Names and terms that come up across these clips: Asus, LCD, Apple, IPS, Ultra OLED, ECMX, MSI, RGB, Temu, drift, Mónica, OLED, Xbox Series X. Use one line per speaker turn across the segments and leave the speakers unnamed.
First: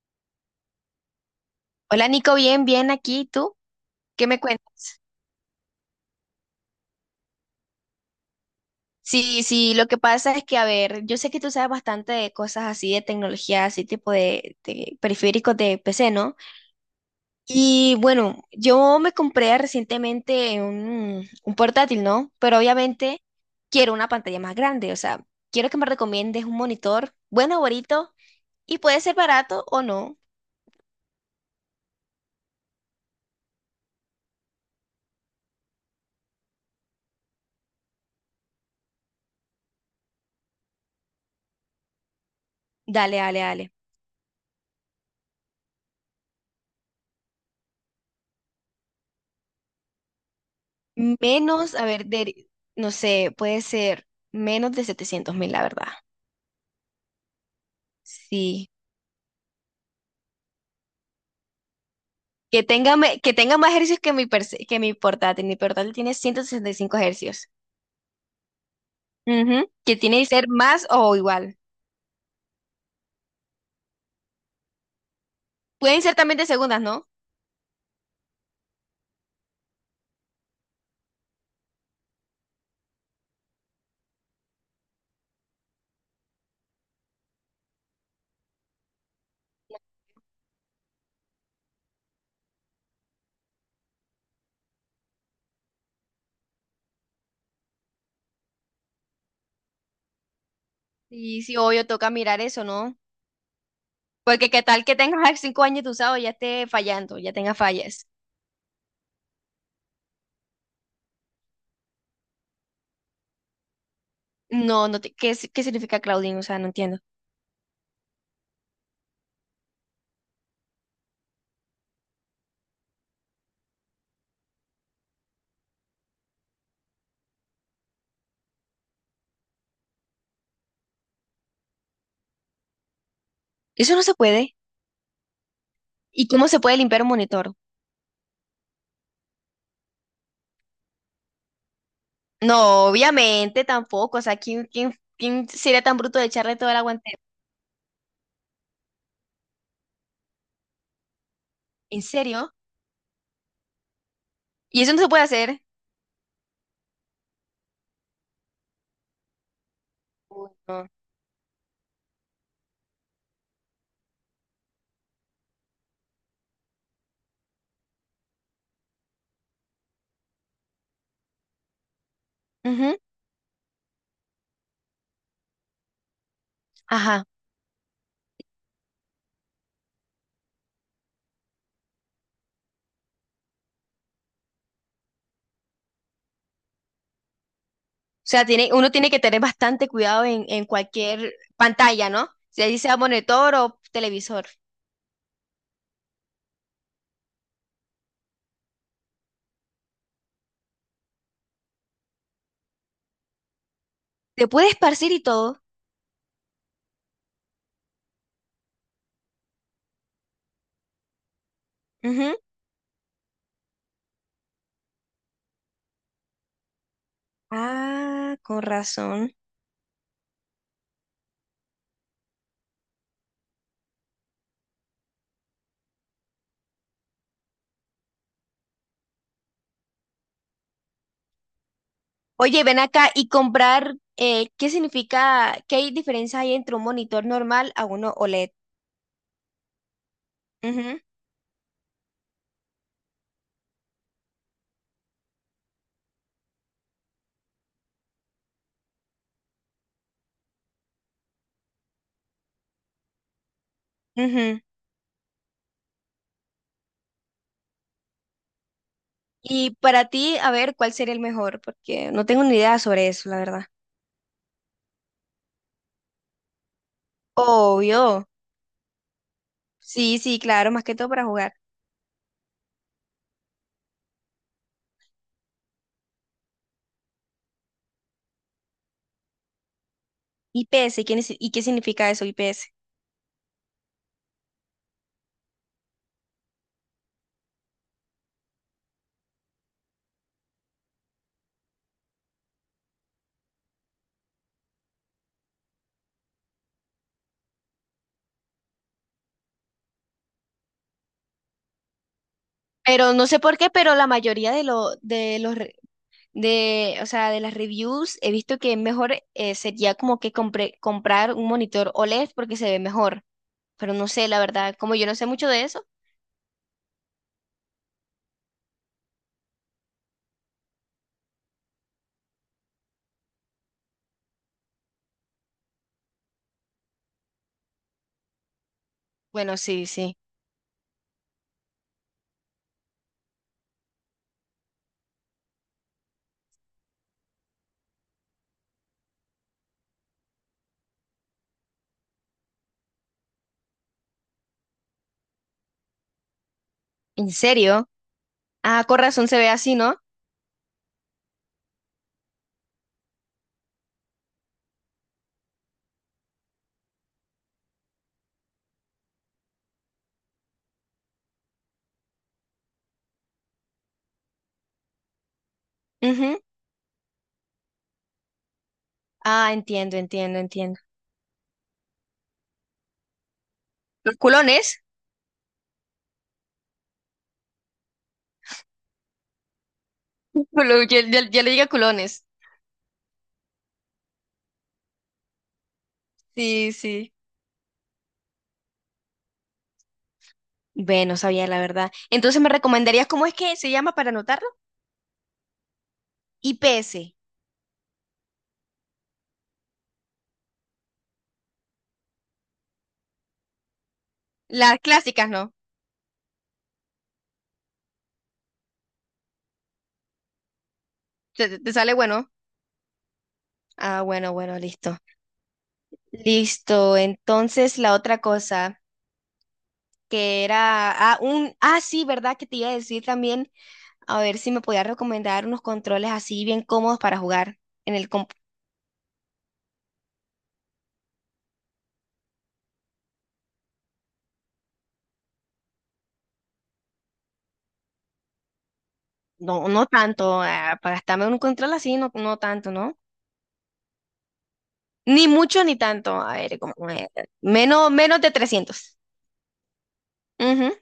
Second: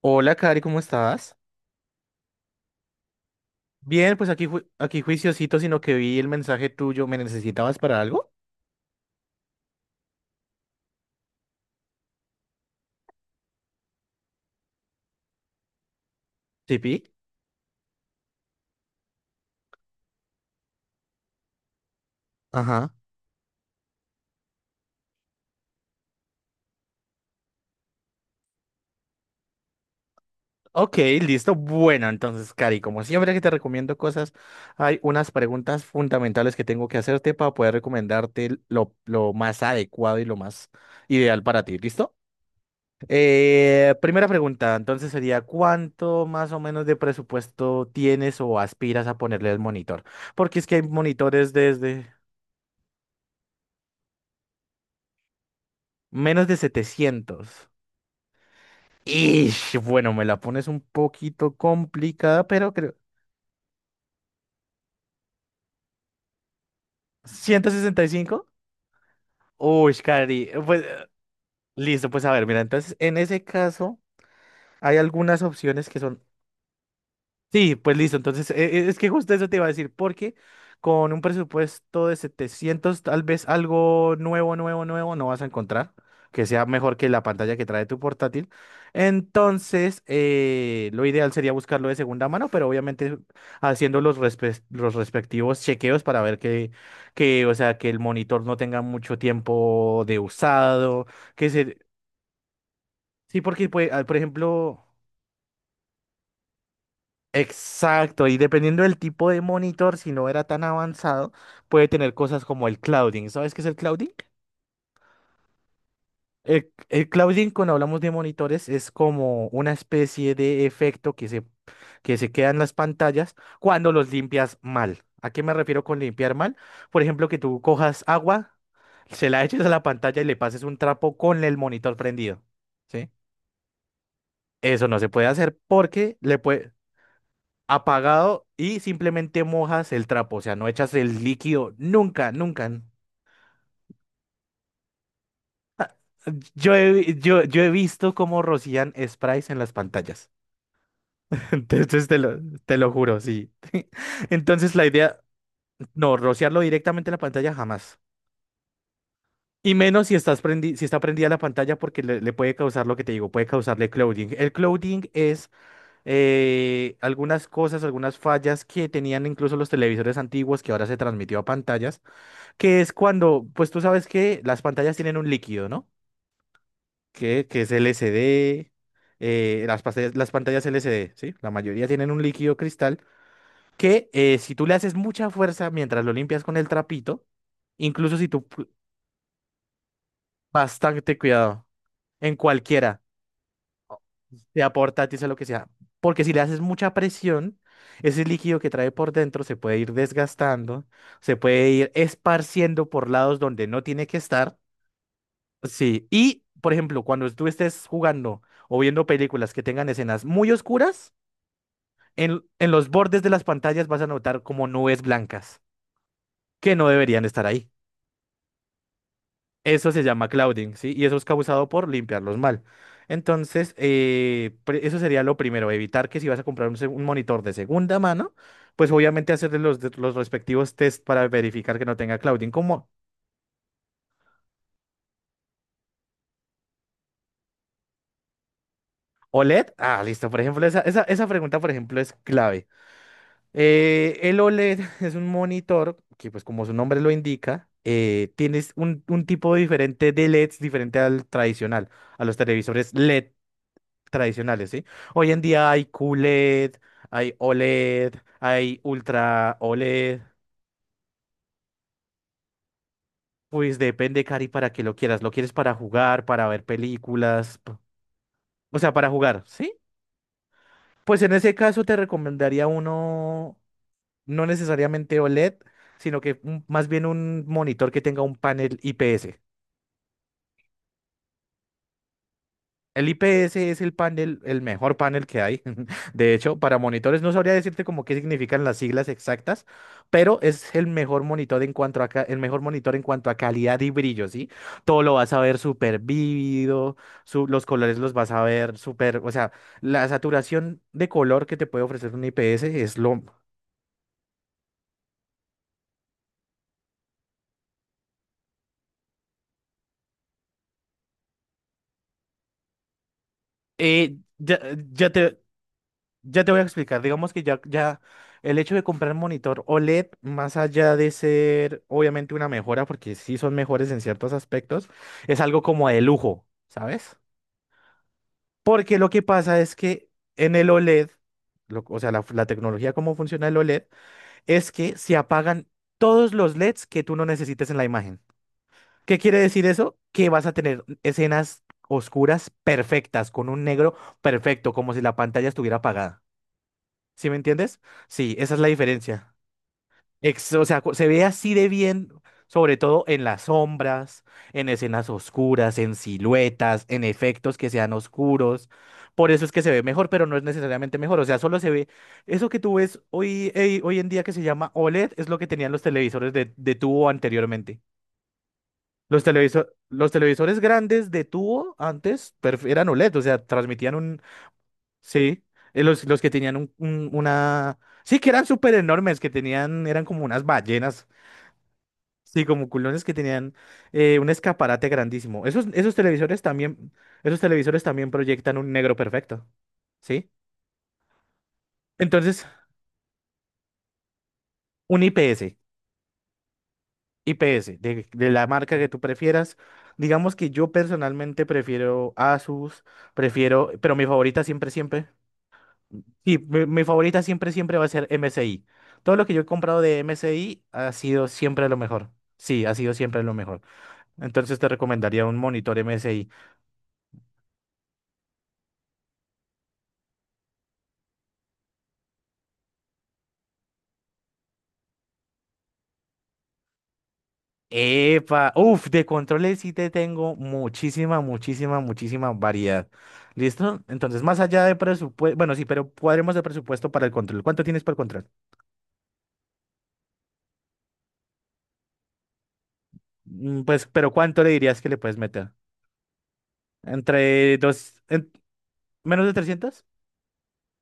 Hola, Cari, ¿cómo estás?
Hola Nico, bien, bien aquí. ¿Y tú
Bien,
qué
pues
me
aquí,
cuentas?
aquí juiciosito, sino que vi el mensaje tuyo. ¿Me necesitabas para algo?
Sí, sí, lo que pasa es que, a ver, yo sé que tú sabes bastante de cosas así de tecnología, así tipo de periféricos de PC, ¿no?
Sí, pi.
Y bueno, yo me compré recientemente un portátil, ¿no? Pero
Ajá.
obviamente quiero una pantalla más grande, o sea, quiero que me recomiendes un monitor bueno, bonito, y puede ser barato o no.
Ok, listo. Bueno, entonces, Cari, como siempre que te recomiendo cosas, hay unas preguntas fundamentales que tengo que hacerte para poder recomendarte lo más adecuado y lo más ideal para ti. ¿Listo?
Dale, dale, dale.
Primera pregunta, entonces sería, ¿cuánto más o menos de presupuesto tienes o aspiras a ponerle al monitor? Porque es que hay monitores
Menos, a ver,
desde
de, no sé, puede ser menos de 700.000, la verdad.
menos de 700.
Sí.
Ish, bueno, me la pones un poquito complicada,
Que
pero
tenga,
creo.
me- que tenga más ejercicios que mi portátil. Mi portátil tiene 165 ejercicios.
¿165?
Ujú,
Uy,
que tiene que ser
Cari. Pues,
más o igual.
listo, pues a ver, mira, entonces en ese caso hay algunas opciones que
Pueden ser
son
también de segundas, ¿no?
sí, pues listo. Entonces, es que justo eso te iba a decir, porque con un presupuesto de 700, tal vez algo nuevo, nuevo, nuevo no vas a encontrar que sea mejor que la pantalla que trae tu portátil. Entonces, lo ideal sería buscarlo de segunda mano, pero obviamente haciendo los respectivos chequeos para ver que, o sea, que el monitor no tenga mucho tiempo de usado,
Y
que
sí,
se...
obvio, toca mirar eso, ¿no?
Sí, porque, pues, por
Porque qué
ejemplo...
tal que tengas 5 años de usado y ya esté fallando, ya tenga fallas.
Exacto, y dependiendo del tipo de monitor, si no era tan avanzado, puede tener cosas como el clouding. ¿Sabes qué es el clouding?
No, ¿qué, si- qué significa Claudine? O sea, no
El,
entiendo.
el clouding, cuando hablamos de monitores, es como una especie de efecto que se queda en las pantallas cuando los limpias mal. ¿A qué me refiero con limpiar mal? Por ejemplo, que tú cojas agua, se la eches a la pantalla y le pases un trapo con el monitor prendido, ¿sí?
Eso no se puede.
Eso no se puede hacer porque
¿Y
le
cómo se
puede,
puede limpiar un monitor?
apagado y simplemente mojas el trapo, o sea, no echas el líquido nunca, nunca.
No, obviamente tampoco. O sea, ¿quién sería tan bruto de echarle todo
Yo
el
he,
aguante?
vi- yo, yo he visto cómo rocían sprays en las pantallas.
¿En
Entonces
serio?
te lo juro, sí. Entonces
¿Y
la
eso no se
idea,
puede hacer?
no, rociarlo directamente en la pantalla jamás. Y menos
Uy,
si está prendida la pantalla porque le puede causar lo que te digo, puede causarle clouding. El clouding es algunas cosas, algunas fallas que tenían incluso los televisores antiguos que ahora se transmitió a pantallas, que es
no.
cuando, pues tú sabes que las pantallas tienen un líquido, ¿no?
Ajá.
Que es LCD, las pantallas LCD, ¿sí? La mayoría tienen un líquido cristal que si tú le haces mucha fuerza mientras lo limpias con el trapito, incluso si
O sea,
tú pu-
uno tiene que tener bastante cuidado en
bastante
cualquier
cuidado
pantalla, ¿no?
en
Si ahí sea
cualquiera,
monitor o televisor.
sea portátil, sea lo que sea, porque si le haces mucha presión, ese líquido que trae por dentro se puede ir desgastando, se puede ir esparciendo por lados donde no tiene que
Se
estar.
puede esparcir y todo.
Sí, y por ejemplo, cuando tú estés jugando o viendo películas que tengan escenas muy oscuras,
Ujú.
en los bordes de las pantallas vas a notar como nubes blancas que no deberían estar ahí.
Ah, con razón.
Eso se llama clouding, ¿sí? Y eso es causado por limpiarlos mal. Entonces, eso sería lo primero, evitar que si vas a comprar un monitor de segunda mano, pues obviamente hacerle los respectivos test para verificar que no tenga clouding,
Oye, ven
como
acá y comprar, ¿Qué diferencia hay entre un monitor normal a uno OLED?
OLED. Ah, listo, por ejemplo,
Ujú,
esa pregunta, por ejemplo, es clave. El OLED es un monitor que, pues como su nombre lo indica, tienes un, tipo diferente de LEDs diferente al tradicional, a los televisores LED
ujú.
tradicionales, ¿sí? Hoy en día hay QLED, hay OLED, hay Ultra
Y para
OLED,
ti, a ver, ¿cuál sería el mejor? Porque no tengo ni idea sobre eso, la verdad.
pues depende, Cari, para que lo quieras. ¿Lo quieres para jugar, para ver películas?
Obvio.
O sea, para jugar, ¿sí?
Sí, sí, claro, más que todo
Pues
para
en ese
jugar.
caso te recomendaría uno no necesariamente OLED, sino que más bien un monitor que tenga un panel IPS.
IPS. ¿Y qué significa eso, IPS?
El IPS es el panel, el mejor panel que hay. De hecho, para monitores no sabría decirte como qué significan las siglas exactas, pero es el mejor monitor en cuanto a ca- el mejor monitor en cuanto a calidad y brillo, ¿sí? Todo lo vas a ver súper vívido, los colores los vas a ver súper, o sea, la saturación de color que te puede ofrecer un IPS es
Pero
lo
no sé por qué, pero la mayoría de lo, de los re- de, o sea, de las reviews he visto que mejor sería como que comprar un monitor OLED porque se ve mejor. Pero no
eh,
sé, la
ya,
verdad, como yo
ya
no sé
te,
mucho de eso.
ya te voy a explicar. Digamos que ya el hecho de comprar monitor OLED, más allá de ser obviamente una mejora, porque sí son mejores en ciertos aspectos, es algo como de lujo, ¿sabes? Porque lo que
Bueno,
pasa es
sí,
que
sí.
en el OLED, o sea, la tecnología cómo funciona el OLED, es que se apagan todos los LEDs que tú no necesites en la imagen. ¿Qué quiere decir eso? Que vas a tener escenas oscuras perfectas, con un negro perfecto, como si la pantalla estuviera apagada. ¿Sí
¿En
me entiendes?
serio?
Sí, esa es la
Ah, con razón
diferencia.
se ve así, ¿no?
O sea, se ve así de bien, sobre todo en las sombras, en escenas oscuras, en siluetas, en efectos que sean oscuros. Por eso es que se ve mejor, pero no es necesariamente mejor. O sea, solo se ve. Eso que tú ves hoy, hoy en día que se llama OLED es lo que tenían los televisores
Ujú.
de tubo anteriormente.
Ah, entiendo,
Los
entiendo,
televisores
entiendo.
grandes de tubo antes eran OLED, o sea,
Los
transmitían
culones.
sí, los que tenían una... Sí, que eran súper enormes, que tenían, eran como unas
Ya,
ballenas,
ya- ya le diga culones.
sí, como culones que tenían un escaparate grandísimo. Esos, esos televisores
Sí,
también,
sí.
esos televisores también proyectan un negro perfecto, ¿sí?
Bueno, sabía la verdad. Entonces,
Entonces,
¿me recomendarías cómo es que se llama para anotarlo?
un IPS,
IPS.
IPS, de la marca que tú prefieras. Digamos que yo personalmente prefiero Asus, prefiero, pero mi favorita siempre,
Las
siempre.
clásicas, ¿no?
Sí, mi favorita siempre, siempre va a ser MSI. Todo lo que yo he comprado de MSI ha sido
te te-
siempre
te
lo
sale
mejor.
bueno?
Sí, ha sido siempre lo mejor.
Ah, bueno, bueno,
Entonces te
listo.
recomendaría un monitor MSI.
Listo. Entonces, la otra cosa que era, sí, ¿verdad? Que te iba a decir también, a ver si me podías recomendar unos controles así bien cómodos para jugar. en el comp-
¡Epa! Uf, de controles sí te tengo muchísima, muchísima, muchísima variedad. ¿Listo? Entonces, más allá de presupuesto, bueno, sí, pero cuadremos el presupuesto para el control. ¿Cuánto tienes para el control?
No, no tanto, para gastarme un control así, no, no tanto, ¿no?
Pues, pero ¿cuánto le dirías que le puedes
Ni
meter?
mucho ni tanto. A ver, como,
¿Entre
menos,
dos,
menos
en-
de 300.
Menos de 300?
Ujú.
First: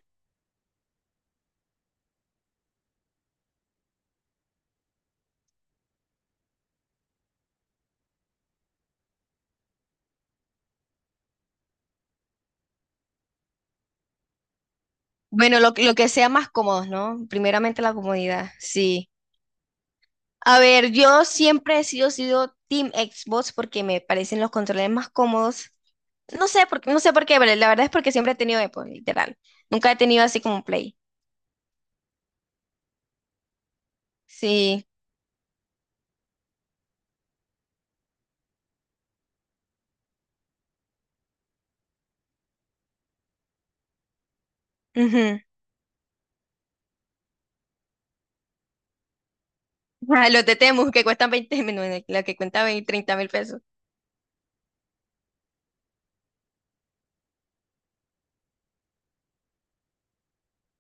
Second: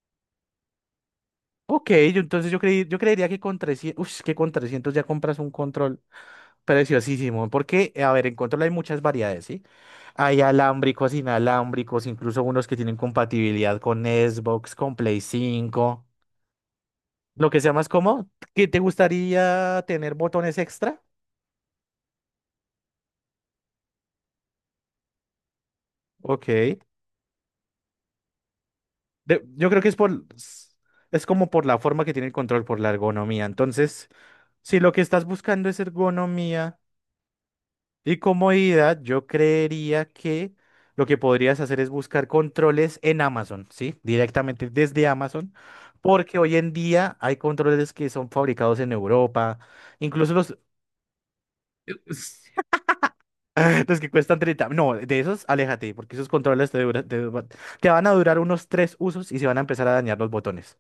Ok, entonces yo creería que con 300 uff, que con 300 ya compras un control preciosísimo, porque, a ver, en control hay muchas variedades, ¿sí? Hay alámbricos, inalámbricos, incluso unos que tienen compatibilidad con Xbox, con Play
Bueno, lo
5,
que sea más cómodos, ¿no?
lo que sea
Primeramente
más
la
cómodo.
comodidad,
¿Qué te
sí.
gustaría tener botones
A ver,
extra?
yo siempre he sido Team Xbox porque me parecen los controles más cómodos.
Ok.
No sé por qué, pero la verdad es porque siempre he tenido Apple, literal.
Yo creo que
Nunca
es
he tenido así como un Play.
es como por la forma que tiene el control, por la ergonomía. Entonces, si
Sí.
lo que estás buscando es ergonomía... Y comodidad, yo creería que lo que podrías hacer es buscar controles en Amazon, ¿sí? Directamente desde
Ujú.
Amazon, porque hoy en día hay controles que son fabricados en Europa,
Ah,
incluso
los de Temu que cuestan 20, mil, bueno, la que cuenta veinte, 30.000 pesos.
los que cuestan 30. No, de esos, aléjate, porque esos controles te van a durar unos tres usos y se van a empezar a dañar los botones.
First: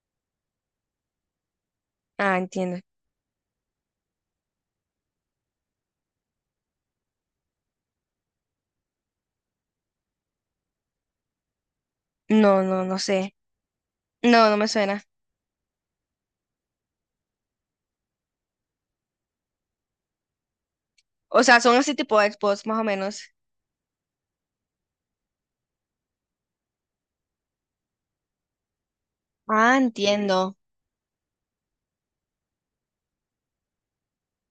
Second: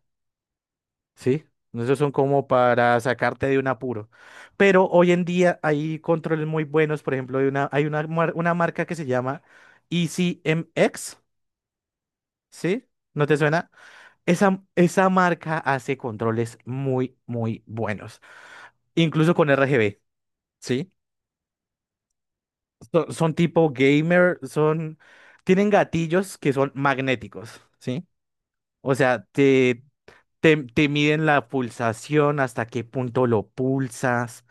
Sí, esos son
Ah,
como
entiendo.
para sacarte de un apuro. Pero hoy en día hay controles muy buenos, por ejemplo, hay una marca que se llama ECMX,
No, no,
¿sí?
no
¿No
sé.
te suena?
No, no me suena.
Esa marca hace controles muy, muy buenos, incluso con RGB, ¿sí?
O sea, son así tipo Xbox, más o menos.
Son tipo gamer, tienen gatillos que son magnéticos, ¿sí? O sea,
Ah,
te,
entiendo.
Te, te miden la pulsación, hasta qué punto lo pulsas,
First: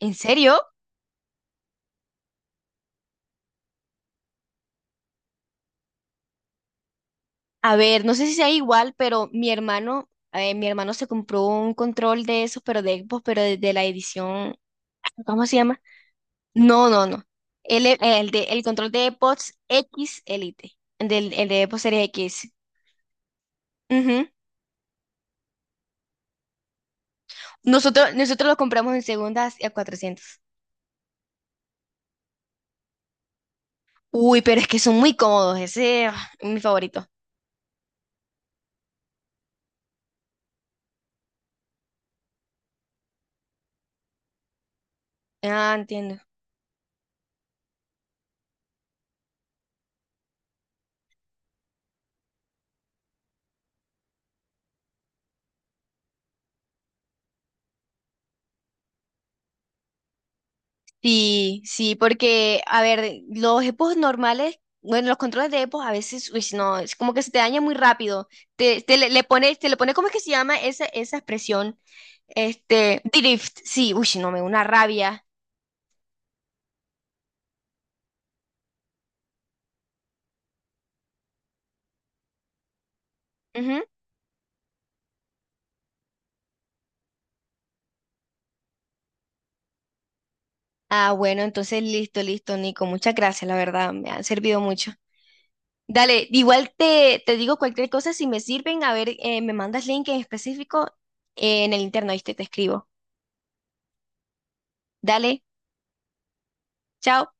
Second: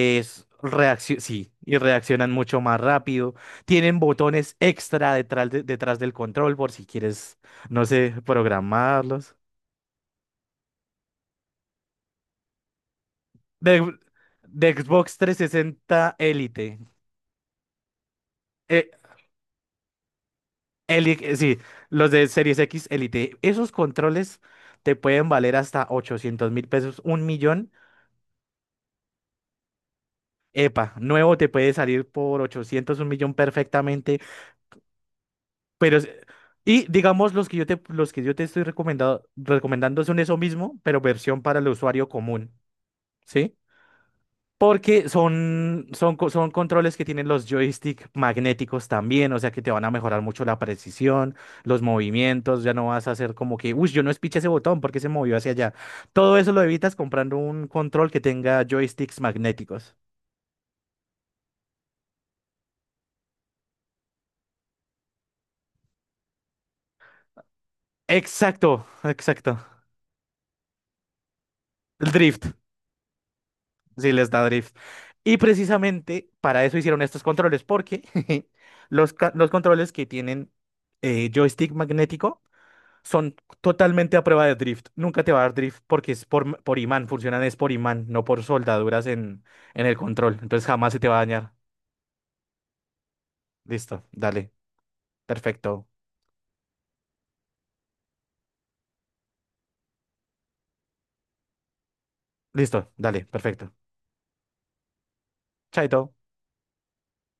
¿En serio?
sí, y reaccionan mucho más rápido. Tienen botones extra detrás, detrás del control por si quieres,
A
no
ver,
sé,
no sé si sea igual, pero
programarlos.
mi hermano se compró un control de esos, pero de Xbox, pero de
De,
la edición,
de Xbox
¿cómo se llama?
360 Elite.
No, no, no. El
eh,
control de Xbox X Elite, el
Sí,
de Xbox Series
los de
X.
Series X Elite. Esos
Ujú.
controles te pueden valer hasta 800.000 pesos, un millón.
Nosotros lo compramos en segundas a 400.
Epa, nuevo te puede salir por 800 un millón perfectamente.
Uy, pero es que son muy cómodos,
Pero,
ese es mi
y
favorito.
digamos, los que yo te estoy recomendando son eso mismo, pero versión para el usuario común, ¿sí? Porque
Ah, entiendo.
son controles que tienen los joystick magnéticos también, o sea que te van a mejorar mucho la precisión, los movimientos, ya no vas a hacer como que, uy, yo no espiché ese botón porque se movió hacia allá. Todo eso lo evitas comprando un control que tenga joysticks magnéticos.
Sí, sí, porque, a ver, los EPOs normales, bueno, los controles de EPOs a veces, uy, no, es como que se te daña muy rápido. Te,
Exacto,
te le, le pone,
exacto.
te le pone, ¿cómo es que se llama esa expresión?
El drift.
Drift, sí, uy,
Sí, les
no, me
da
da una
drift.
rabia.
Y precisamente para eso hicieron estos controles, porque los controles que tienen joystick magnético son
Ujú.
totalmente a prueba de drift. Nunca te va a dar drift porque por imán, funcionan es por imán, no por soldaduras en el control. Entonces jamás se te
Ah,
va a
bueno,
dañar.
entonces listo, listo, Nico, muchas gracias, la verdad,
Listo,
me han
dale,
servido mucho.
perfecto.
Dale, igual te digo cualquier cosa, si me sirven, a ver, me mandas link en específico en el interno, ¿viste? Te escribo.
Listo, dale, perfecto.
Dale,
Chaito.
chao.